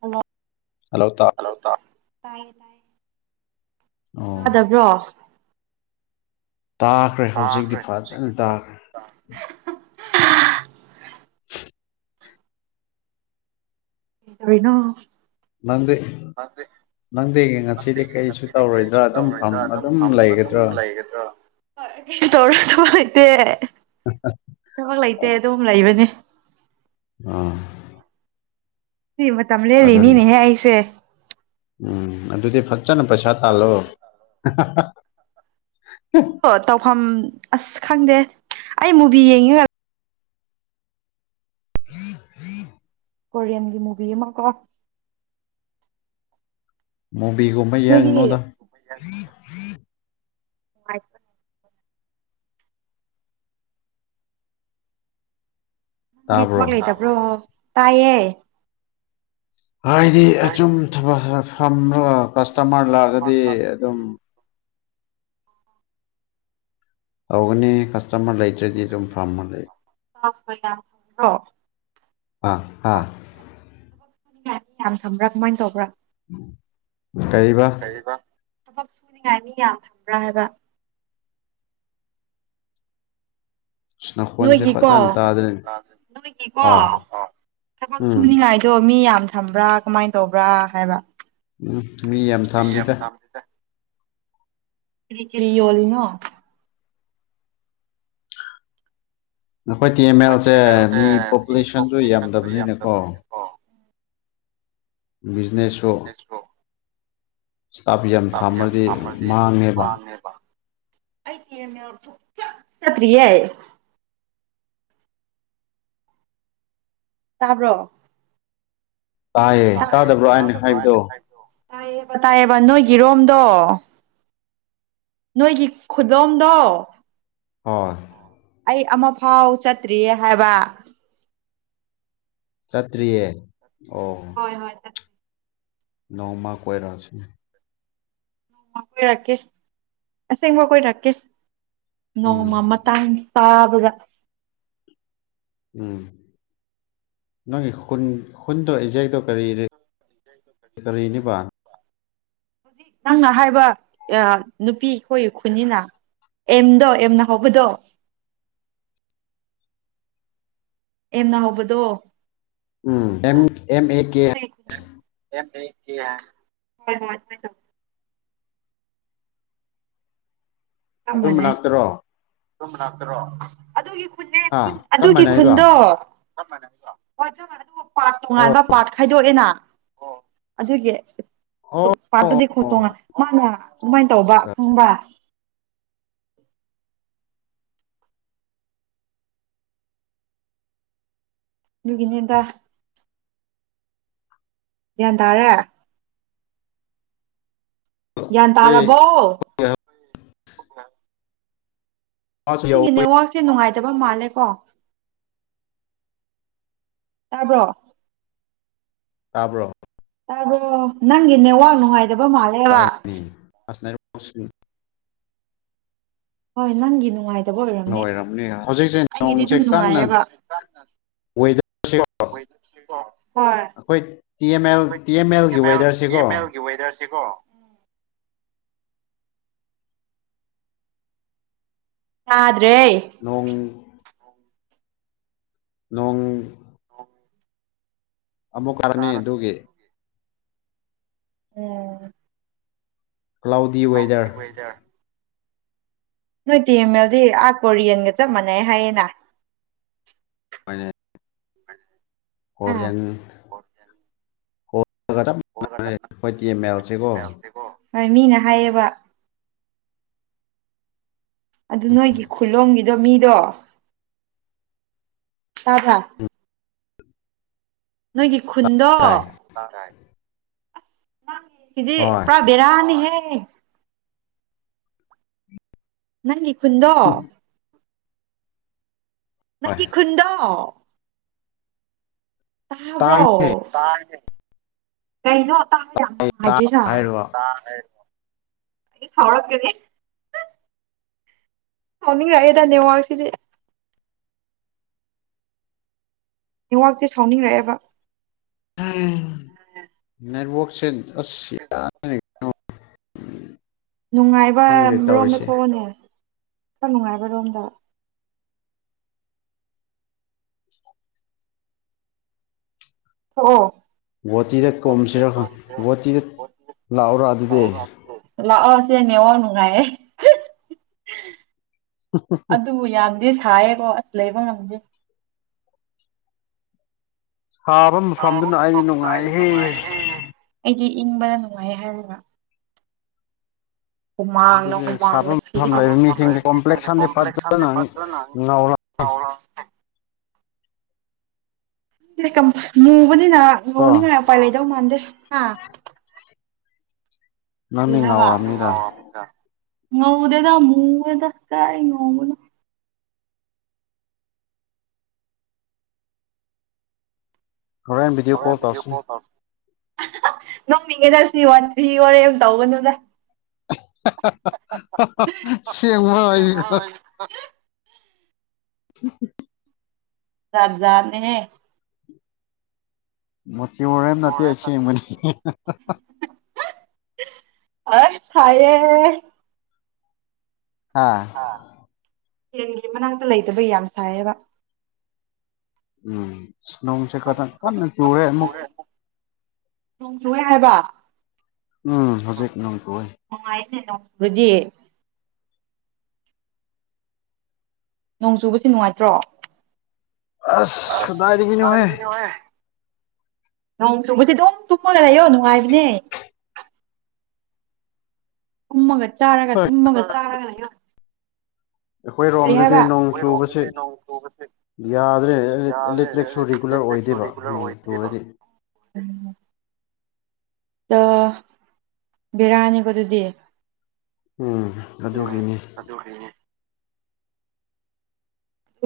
hello ꯍꯂꯥꯎ ꯇꯥ ꯇꯥꯏꯌꯦ ꯇꯥꯏꯌꯦ ꯑꯣ ꯇꯥꯗꯕ꯭ꯔꯣ ꯇꯥꯈ꯭ꯔꯦ ꯍꯧꯖꯤꯛꯇꯤ ꯐꯖꯅ ꯇꯥꯈ꯭ꯔꯦ ꯀꯔꯤ ꯇꯧꯔꯤꯅꯣ ꯅꯪꯗꯤ ꯅꯪꯗꯤ ꯉꯁꯤꯗꯤ ꯀꯩꯁꯨ ꯉꯁꯤꯗꯤ ꯇꯧꯔꯣꯏꯗ꯭ꯔꯥ ꯀꯔꯤꯁꯨ ꯑꯗꯨꯝ ꯐꯝ ꯇꯧꯔꯣꯏꯗ ꯑꯗꯨꯝ ꯑꯗꯨꯝ ꯂꯩꯒꯗ꯭ꯔꯥ ꯂꯩꯒꯗ ꯊꯕꯛ ꯂꯩꯇꯦ ꯑꯗꯨꯝ ꯂꯩꯕꯅꯦ ꯑꯝ ꯁꯤ ꯃꯇꯝ ꯂꯦꯜꯂꯤꯅꯤꯅꯦꯍꯦ ꯑꯩꯁꯦ ꯎꯝ ꯑꯗꯨꯗꯤ ꯐ ꯐꯆꯅ ꯄꯩꯁꯥ ꯇꯥꯜꯂꯣ ꯑꯍꯥꯍꯥ ꯑꯗꯣ ꯇꯧꯐꯝ ꯑꯁ ꯈꯪꯗꯦ ꯑꯩ ꯃꯨꯚꯤ ꯌꯦꯡꯉꯤ [unintelligible] ꯀꯣꯔꯤꯌꯟꯒꯤ ꯃꯨꯚꯤ ꯑꯃ ꯀꯣ ꯃꯨꯕꯤꯒꯨꯝꯕ ꯅꯣꯏꯒꯤ ꯌꯦꯡꯒꯅꯨꯗ ꯑꯟꯏꯟꯇꯦꯜꯂꯤꯖꯦꯕꯜ ꯅꯪ ꯗꯤ ꯇꯥꯕ꯭ꯔꯣ ꯊꯕꯛ ꯂꯩꯇꯕ꯭ꯔꯣ ꯇꯥꯏꯌꯦ ꯍꯥꯏꯗꯤ ꯑꯆꯨꯝ ꯊꯕꯛ ꯈꯔ ꯐꯝꯃꯒ ꯀꯁꯇꯃꯔ ꯂꯥꯛꯑꯗꯤ ꯑꯗꯨꯝ ꯇꯧꯒꯅꯤ ꯀꯁꯇꯃꯔ ꯂꯩꯇ꯭ꯔꯗꯤ ꯑꯗꯨꯝ ꯐꯝꯃ ꯂꯩ ꯑꯟꯏꯟꯇꯦꯜꯂꯤꯖꯦꯕꯜ ꯑꯥ ꯍꯥꯥ ꯁꯨꯅꯤꯡꯉꯥꯏ ꯌꯥꯝ ꯊꯝꯕ꯭ꯔꯥ ꯀꯃꯥꯏꯅ ꯇꯧꯕ꯭ꯔꯥ ꯀꯔꯤꯕ ꯊꯕꯛ ꯁꯨꯅꯤꯉꯥꯏꯅꯤ ꯌꯥꯝ ꯐꯕ꯭ꯔꯥ ꯍꯥꯏꯕ ꯑꯁ ꯅꯈꯣꯟꯁꯦ ꯅꯣꯏꯒꯤꯀꯣ ꯐꯖꯅ ꯇꯥꯗ꯭ꯔꯦꯅꯦ ꯅꯣꯏꯒꯤꯀꯣ ꯑꯥ ꯊꯕꯛ ꯎꯝ ꯁꯨꯅꯤꯉꯥꯏꯗꯣ ꯃꯤ ꯌꯥꯝ ꯊꯝꯕ꯭ꯔꯥ ꯀꯃꯥꯏꯅ ꯇꯧꯕ꯭ꯔꯥ ꯍꯥꯏꯕ ꯎꯝ ꯃꯤ ꯌꯥꯝ ꯊꯥꯝꯗꯤꯦꯗ ꯀꯤꯔꯤ ꯀꯦꯔꯤ ꯌꯣꯜꯂꯤꯅꯣ ꯅꯈꯣꯏ ꯇꯤ ꯑꯦꯝ ꯑꯦꯜꯁꯦ ꯃꯤ ꯄꯣꯄꯨꯂꯦꯁꯟꯁꯨ ꯌꯥꯝꯗꯕꯅꯤꯅꯀꯣ ꯕꯤ ꯕꯤꯅꯦꯁꯣ ꯏꯁꯇꯥꯞ ꯌꯥꯝ ꯊꯥꯝꯃꯗꯤ ꯃꯥꯡꯉꯦꯕ ꯁꯇ꯭ꯔꯤꯌ ꯍꯥꯏ ꯇꯥꯕ꯭ꯔꯣ ꯇꯥꯏꯌꯦ ꯇꯥꯗꯕ꯭ꯔꯣ ꯑꯅ ꯍꯥꯏꯕꯗꯣ ꯇꯥꯏꯌꯦꯕ ꯇꯥꯏꯌꯦꯕ ꯅꯣꯏꯒꯤꯔꯣꯝꯗꯣ ꯅꯣꯏꯒꯤ ꯈꯨꯂꯣꯝꯗꯣ ꯍꯣꯏ ꯑꯩ ꯑꯃ ꯐꯥꯎ ꯆꯠꯇ꯭ꯔꯤꯌꯦ ꯍꯥꯏꯕ ꯠꯇ꯭ꯔꯤꯌꯦ ꯑꯣ ꯍꯣꯏ ꯍꯣꯏ ꯆꯠꯁꯦ ꯅꯧ ꯃꯥ ꯀꯣꯏ ꯔꯁꯤ ꯀꯣꯏꯔꯛꯀꯦ ꯑꯁꯦꯡꯕ ꯑꯩ ꯀꯣꯏꯔꯛꯥꯛꯀꯦ ꯎꯝ ꯅꯣꯡꯃꯃ ꯇꯥꯡ ꯄꯕꯒ ꯎꯝ ꯅꯪꯒꯤ ꯈꯨꯟ ꯈꯨꯟꯗꯣ ꯑꯦꯖꯦꯛꯇꯣ ꯀꯔꯤ ꯀꯔꯤꯅꯦ ꯄ ꯍꯧꯖꯤꯛ ꯅꯪꯅ ꯍꯥꯏꯕ ꯅꯨꯄꯤꯈꯣꯏ ꯈꯨꯅꯤꯅ ꯑꯦꯝꯗꯣ ꯑꯦꯝꯅ ꯍꯧꯕꯗꯣ ꯑꯦꯝꯅ ꯍꯧꯕꯗꯣ ꯎ ꯑꯦꯝ ꯑꯦ ꯀꯦ ꯍ ꯑꯗꯨꯝ ꯂꯥꯛꯇ꯭ꯔꯣ ꯔꯣ ꯑꯗꯨꯒꯤ ꯈꯨꯟ ꯍꯥ ꯆꯞ ꯑꯗꯨꯒꯤ ꯃꯥꯟꯅꯩꯕ ꯈꯨꯟꯗꯣ ꯖ ꯄꯥꯔꯠ ꯑꯣ ꯅꯨꯡꯉꯥꯏ ꯄꯔꯠ ꯈꯥꯏꯗꯣꯛꯑꯦꯅ ꯑꯗꯨꯒꯤ ꯑꯣ ꯑꯣ ꯄꯥꯔꯠꯇꯨꯗꯤ ꯈꯣꯡꯠꯇꯣꯡꯉ ꯑꯣ ꯃꯥꯅ ꯀꯃꯥꯏꯅ ꯇꯧꯕ ꯐꯪꯕ ꯌꯒꯅꯦꯗ ꯌꯥꯟ ꯇꯥꯔꯦ ꯒ꯭ꯌꯥꯟ ꯑꯩꯈꯣꯏ ꯇꯥꯔꯕꯣ ꯃꯥꯁꯨ ꯅꯪꯅꯦ ꯌꯧꯋꯤ ꯋꯥꯁꯦ ꯅꯨꯡꯥꯏ ꯑꯦꯕ ꯃꯥꯅꯦꯦ ꯀꯣ ꯇꯥꯕ꯭ꯔꯣ ꯇꯥꯕ꯭ꯔꯣ ꯑꯣ ꯅꯪ ꯏ ꯅꯦ ꯋꯥꯅꯨꯡꯣ ꯍꯥꯏ ꯑꯗꯨꯕ ꯃꯂ ꯋꯥ ꯍꯥꯁꯅꯔ ꯃꯁ ꯍꯣꯏ ꯅꯪꯒꯤꯅꯣꯥꯏ ꯑꯣꯏꯔꯝ ꯑꯣꯏꯔꯝꯅꯤ ꯍꯧꯖꯤꯛꯁꯦ ꯅꯣꯡꯁꯦ ꯑꯩꯒꯤꯗꯤꯝ ꯀꯟꯅ ꯅꯨꯡꯉꯥꯏꯕ ꯊꯕ ꯋꯦꯗꯔꯁꯤꯀꯣ ꯑꯩꯈꯣꯏ T M L T M ꯑꯦꯜꯒꯤ ꯋꯦꯗꯔꯁꯤꯀꯣ ꯑꯥꯗ ꯅꯣꯡ ꯅꯣꯡ ꯑꯣ ꯑꯕꯣ ꯀꯅꯦꯗꯒꯦ ꯎꯝ ꯀ꯭ꯂꯥꯎꯗꯤ ꯋꯦꯗꯔ ꯅꯣꯏ ꯇꯤꯃꯦꯗꯤ ꯑꯥ ꯀꯣꯔꯤꯌꯦꯟꯒ ꯆꯞ ꯃꯥꯟꯅꯩ ꯍꯥꯏꯌꯦꯅ ꯐꯅꯦ ꯀꯣꯔꯤꯌꯟ ꯀꯣꯏ ꯇ ꯃꯜꯁꯤꯦꯀꯣ ꯍꯣꯏ ꯃꯤꯅ ꯍꯥꯏꯌꯦꯕ ꯑꯗꯨ ꯅꯣꯏꯒꯤ ꯈꯨꯂꯣꯝꯒꯤꯗꯣ ꯃꯤꯗꯣ ꯆꯥꯕ꯭ꯔꯥ ꯅꯒꯤ ꯈꯨꯨꯟꯗ ꯇꯥꯏ ꯅꯪ ꯏꯗꯤ ꯍꯣꯏ ꯄꯨꯔꯥ ꯦꯔ ꯍꯅꯤꯍꯦ ꯍ ꯅꯪ ꯍꯟꯗ ꯍꯣꯏ ꯅꯪꯒꯤ ꯈꯨꯟꯗꯣ ꯇꯥꯏꯅꯦ ꯕ꯭ꯔꯣ ꯀꯩꯅꯣ ꯇꯥꯕ ꯌꯥꯝ ꯇꯥꯏ ꯍꯥꯏꯗꯣꯏꯔ ꯍꯥꯏꯔꯤꯕ ꯑꯩ ꯐꯧꯔꯒꯒꯅꯤ ꯇꯥꯎꯅꯤꯡꯉꯛꯑꯦꯗꯅꯦꯦꯋꯥꯁꯤꯗꯤ ꯍꯋꯥꯛꯇꯤ ꯁꯥꯎꯅꯤꯡꯔꯛꯑꯦꯕ ꯅꯦꯠꯋꯁ ꯑꯁ ꯌꯥ ꯅꯨꯡꯉꯥꯏꯕ ꯃꯔꯣꯝꯗ ꯊꯣꯛꯂꯛꯅꯦ ꯈꯔ ꯅꯨꯡꯉꯥꯏꯕꯔꯣꯝꯗ ꯑꯣ ꯒꯣꯇꯤꯗ ꯀꯣꯝꯁꯤꯔ ꯒꯣꯇꯤꯗ ꯂꯥꯛꯎꯔꯥ ꯑꯗꯨꯗꯤ ꯂꯥꯛꯑꯣꯁꯦꯅꯦꯋꯥ ꯅꯨꯡꯉꯥꯏꯌꯦꯦ ꯑꯗꯨꯕꯨ ꯌꯥ ꯑꯗꯨ ꯁꯥꯏꯌꯦꯀꯣ ꯑꯁ ꯂꯩꯕ ꯉꯝꯗꯦ ꯁꯥꯕ ꯑ ꯍ ꯃꯐꯝꯗꯨꯅ ꯑꯩꯗꯤ ꯁꯗꯅꯏ ꯅꯨꯡꯉꯥꯏꯍꯦ ꯏꯟꯕꯗꯅꯅꯨꯡꯉꯥꯏ ꯍꯥꯏꯔ ꯍꯨꯃꯥꯡꯅ ꯑꯗꯨꯗꯤ ꯁꯥꯕ ꯍꯨꯃꯥꯡꯅꯤꯂ ꯃꯐꯝ ꯂꯩꯕ ꯃꯤꯁꯤꯡꯗꯤ ꯀꯣꯝꯄ꯭ꯂꯦꯛꯁꯟꯗꯤ ꯀꯝꯄ꯭ꯂꯦꯛꯁ ꯐꯖꯅ ꯐꯠꯇ꯭ꯔ ꯅꯪ ꯉꯧꯔꯀꯣ ꯃꯕꯅꯤ ꯅꯅ ꯉ ꯄ ꯂꯩꯗꯧ ꯃꯗꯦ ꯅꯪꯗꯤ ꯍ ꯉꯥꯎꯔꯝꯅꯤꯗ ꯉꯧꯗꯦꯗ ꯃꯦꯗ ꯀ ꯅꯧꯗ ꯍꯣꯔꯦꯟꯅ ꯤꯗꯤꯑꯣ ꯀꯣꯜ ꯇꯧꯁꯤꯦ ꯅꯣꯡꯅꯤꯡꯉꯗꯁꯤ ꯋꯥꯟ ꯊ꯭ꯔꯤ ꯋꯥꯣꯔꯦ ꯑꯃ ꯇꯧꯒꯅꯨꯗ ꯁꯕꯒ ꯎ ꯆꯠꯖꯥꯅꯤꯅꯦ ꯃ ꯁꯤꯔ ꯅꯠꯇꯁꯤꯃꯅꯤ ꯑ ꯈꯥꯏꯌꯦꯦ ꯍꯥꯥ ꯍꯦꯟꯒꯤ ꯃꯅꯥꯛꯇ ꯂꯩꯇꯕ ꯌꯥꯝ ꯁꯥꯏꯌꯦꯕ ꯎꯝ ꯁꯅꯣꯡꯁꯦ ꯀ ꯀꯟꯅ ꯆꯨꯋꯦ ꯑꯃꯨꯛ ꯅꯣꯡ ꯆꯨꯋꯦ ꯍꯥꯏꯕ ꯎꯝ ꯍꯧꯖꯤꯛ ꯅ ꯀ ꯑꯣꯏꯣꯏ ꯗꯤꯌꯦ ꯅꯣꯡ ꯆꯨꯕꯁꯤ ꯅꯨꯡꯉꯥꯏꯇ꯭ꯔꯣ ꯑꯁꯗꯥꯏꯔꯤꯒꯅꯣꯍꯦ ꯅꯣꯡ ꯇꯨꯕꯗꯤ ꯑꯗꯨꯝ ꯇꯨꯞꯃꯣ ꯂꯩꯔ ꯑꯌꯣ ꯅꯨꯡꯉꯥꯏꯕꯅꯦ ꯀꯨꯝꯃꯒꯅꯤ ꯆꯥꯔꯒ ꯇꯨꯝꯃꯒ ꯆꯥꯔꯒꯅꯤ [unintelligible] ꯑꯩꯈꯣꯏ ꯔꯣꯝꯗꯗꯤ ꯅꯣꯡ ꯆꯨꯕꯁꯦ ꯌꯥꯗ꯭ꯔꯦ ꯏꯂꯦꯛꯇ꯭ꯔꯤꯛꯁꯨ ꯔꯤꯒꯨꯂꯔ ꯑꯣꯏꯗꯦꯕ ꯅꯣꯡ ꯆꯨꯔꯗꯤ ꯑ ꯕꯤꯔꯅꯤꯀꯣ ꯑꯗꯨꯗꯤ ꯎꯝ ꯑꯗꯨꯒꯤꯅꯤ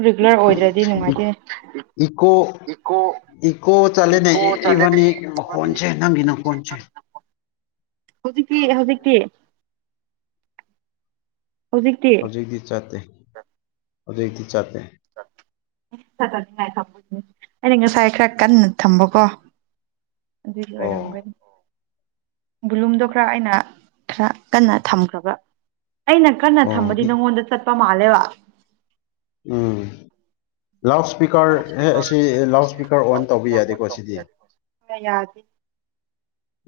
ꯔꯤꯒꯨꯂꯔ ꯑꯣꯏꯗ꯭ꯔꯗꯤ ꯅꯨꯡꯉꯥꯏꯇꯦ ꯏꯀꯣ ꯏꯀꯣ ꯆꯠꯂꯦꯅꯦ ꯏꯕꯥꯅꯤ ꯃꯈꯣꯟꯁꯦ ꯅꯪꯒꯤ ꯅꯈꯣꯟꯁꯦ ꯍꯧꯖꯤꯛꯇꯤ ꯍꯩꯖꯤꯛꯇꯤ ꯍꯧꯖꯤꯛꯇꯤ ꯆꯠꯇꯦ ꯍꯧꯖꯤꯛꯇꯤ ꯆꯠꯇꯦ ꯆꯠꯅꯤꯡꯉꯥꯏ ꯑꯩꯅ ꯉꯁꯥꯏ ꯈꯔ ꯀꯟꯅ ꯊꯝꯕꯀꯣ ꯑꯗꯨꯒꯤ ꯑꯣ ꯑꯣꯏꯔꯝꯒꯅꯤ ꯕꯨꯂꯨꯝꯗꯣ ꯈꯔ ꯑꯩꯅ ꯈꯔ ꯀꯟꯅ ꯊꯝꯈ꯭ꯔꯕ ꯑꯩꯅ ꯀꯟꯅ ꯑꯣ ꯊꯝꯕꯗꯤ ꯅꯪꯉꯣꯟꯗ ꯆꯠ ꯃꯥꯂꯦꯕ ꯎꯝ ꯂꯥꯎꯠ ꯏꯁꯄꯤꯀꯔ ꯑꯁꯤ ꯂꯥꯎꯠ ꯏꯁꯄꯤꯀꯔ ꯑꯣꯟ ꯇꯧꯕ ꯌꯥꯗꯦꯀꯣ ꯁꯤꯗꯤ ꯌꯥꯗꯦ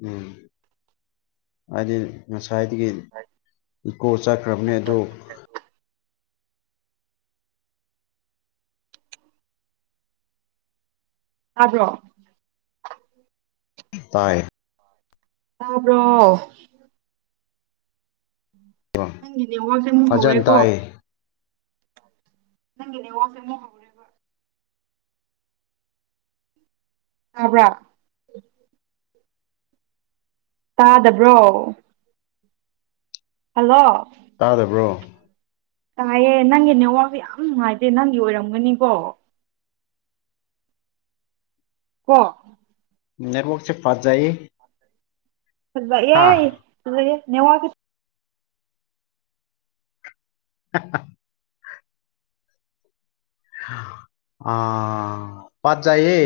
ꯎꯝ ꯍꯥꯏꯗꯤ ꯉꯁꯥꯏꯗꯒꯤ ꯏꯀꯣ ꯆꯠꯈ꯭ꯔꯕꯅꯦ ꯑꯗꯨ ꯇꯥꯕ꯭ꯔꯣ ꯇꯥꯏ ꯇꯥꯕ꯭ꯔꯣ ꯅꯪꯒꯤ ꯅꯦꯠꯋꯥꯛꯁꯦ ꯑꯃꯨꯛ ꯐꯖꯅ ꯍꯧꯔꯦꯀꯣ ꯇꯥꯏ ꯅꯪꯒꯤ ꯅꯦꯠꯋꯥꯛꯁꯦ ꯑꯃꯨꯛ ꯍꯧꯔꯦꯕ ꯇꯥꯕ꯭ꯔꯥ ꯇꯥꯗꯕ꯭ꯔꯣ ꯍꯜꯂꯣ ꯇꯥꯗꯕ꯭ꯔꯣ ꯇꯥꯏꯌꯦ ꯅꯪꯒꯤ ꯅꯦꯠꯋꯥꯛꯁꯦ ꯌꯥꯝ ꯅꯨꯡꯉꯥꯏꯇꯦ ꯅꯪꯒꯤ ꯑꯣꯏꯔꯝꯒꯅꯤꯀꯣ ꯀꯣ ꯅꯦꯠꯋꯥꯛꯁꯦ ꯐꯖꯩ ꯐꯖꯩꯌꯦ ꯍꯥ ꯐꯖꯩꯌꯦ ꯅꯦꯠꯋꯥꯛ [unintelligible] ꯑ ꯐꯖꯩꯌꯦ